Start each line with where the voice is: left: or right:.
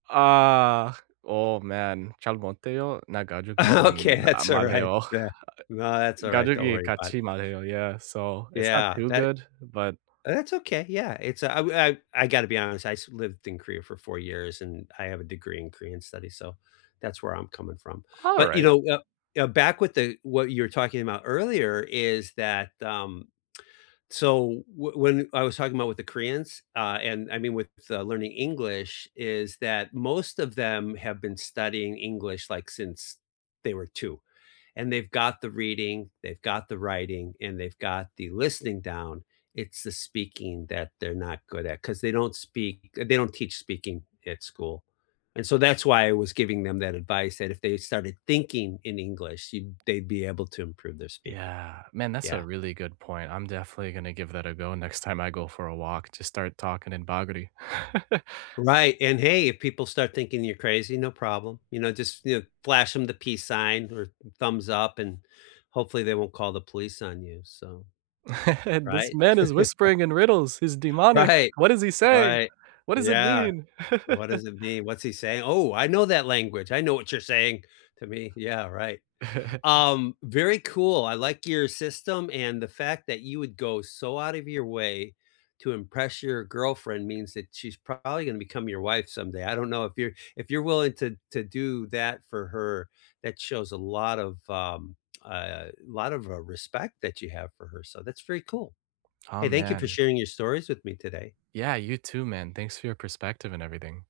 right: Ah. Oh, man.
left: Okay, that's alright. Yeah. No, that's alright. Don't worry about it.
right: Yeah, so it's not
left: Yeah.
right: too
left: That
right: good, but
left: oh, that's okay, yeah. It's, uh I I gotta be honest. I used lived in Korea for 4 years, and I have a degree in Korean studies, so that's where I'm coming from. But, you
right: Alright.
left: know, uh uh, back with the what you were talking about earlier is that, um, so whe when I was talking about with the Koreans, uh, and I mean, with, uh, learning English, is that most of them have been studying English, like, since they were 2, and they've got the reading, they've got the writing, and they've got the listening down- it's the speaking that they're not good at, 'cause they don't speak uh, they don't teach speaking at school. And so that's why I was giving them that advice that if they started thinking in English, you'd they'd be able to improve their speaking.
right: Yeah. Man, that's a
left: Yeah.
right: really good point. I'm definitely gonna give that a go next time I go for a walk, just start talking in Bagri.
left: Right, and, hey, if people start thinking you're crazy, no problem. You know, just you know, flash them the peace sign or th thumbs up, and hopefully they won't call the police on you, so
right: "This
left: right?
right: man is whispering in riddles. He's demonic.
left: Right,
right: What is he saying?
left: right.
right: What does it
left: Yeah.
right: mean?"
left: "What does it mean? What's he saying? Oh, I know that language. I know what you're saying to me." Yeah, right. Um, very cool, I like your system, and the fact that you would go so out of your way to impress your girlfriend means that she's probably gonna become your wife someday. I don't know if you're if you're willing to to do that for her, that shows a lot of, um, uh, lot of, uh, respect that you have for her. So, that's very cool.
right: Aw,
left: Hey, thank you for
right: man.
left: sharing your stories with me today.
right: Yeah, you too man. Thanks for your perspective and everything.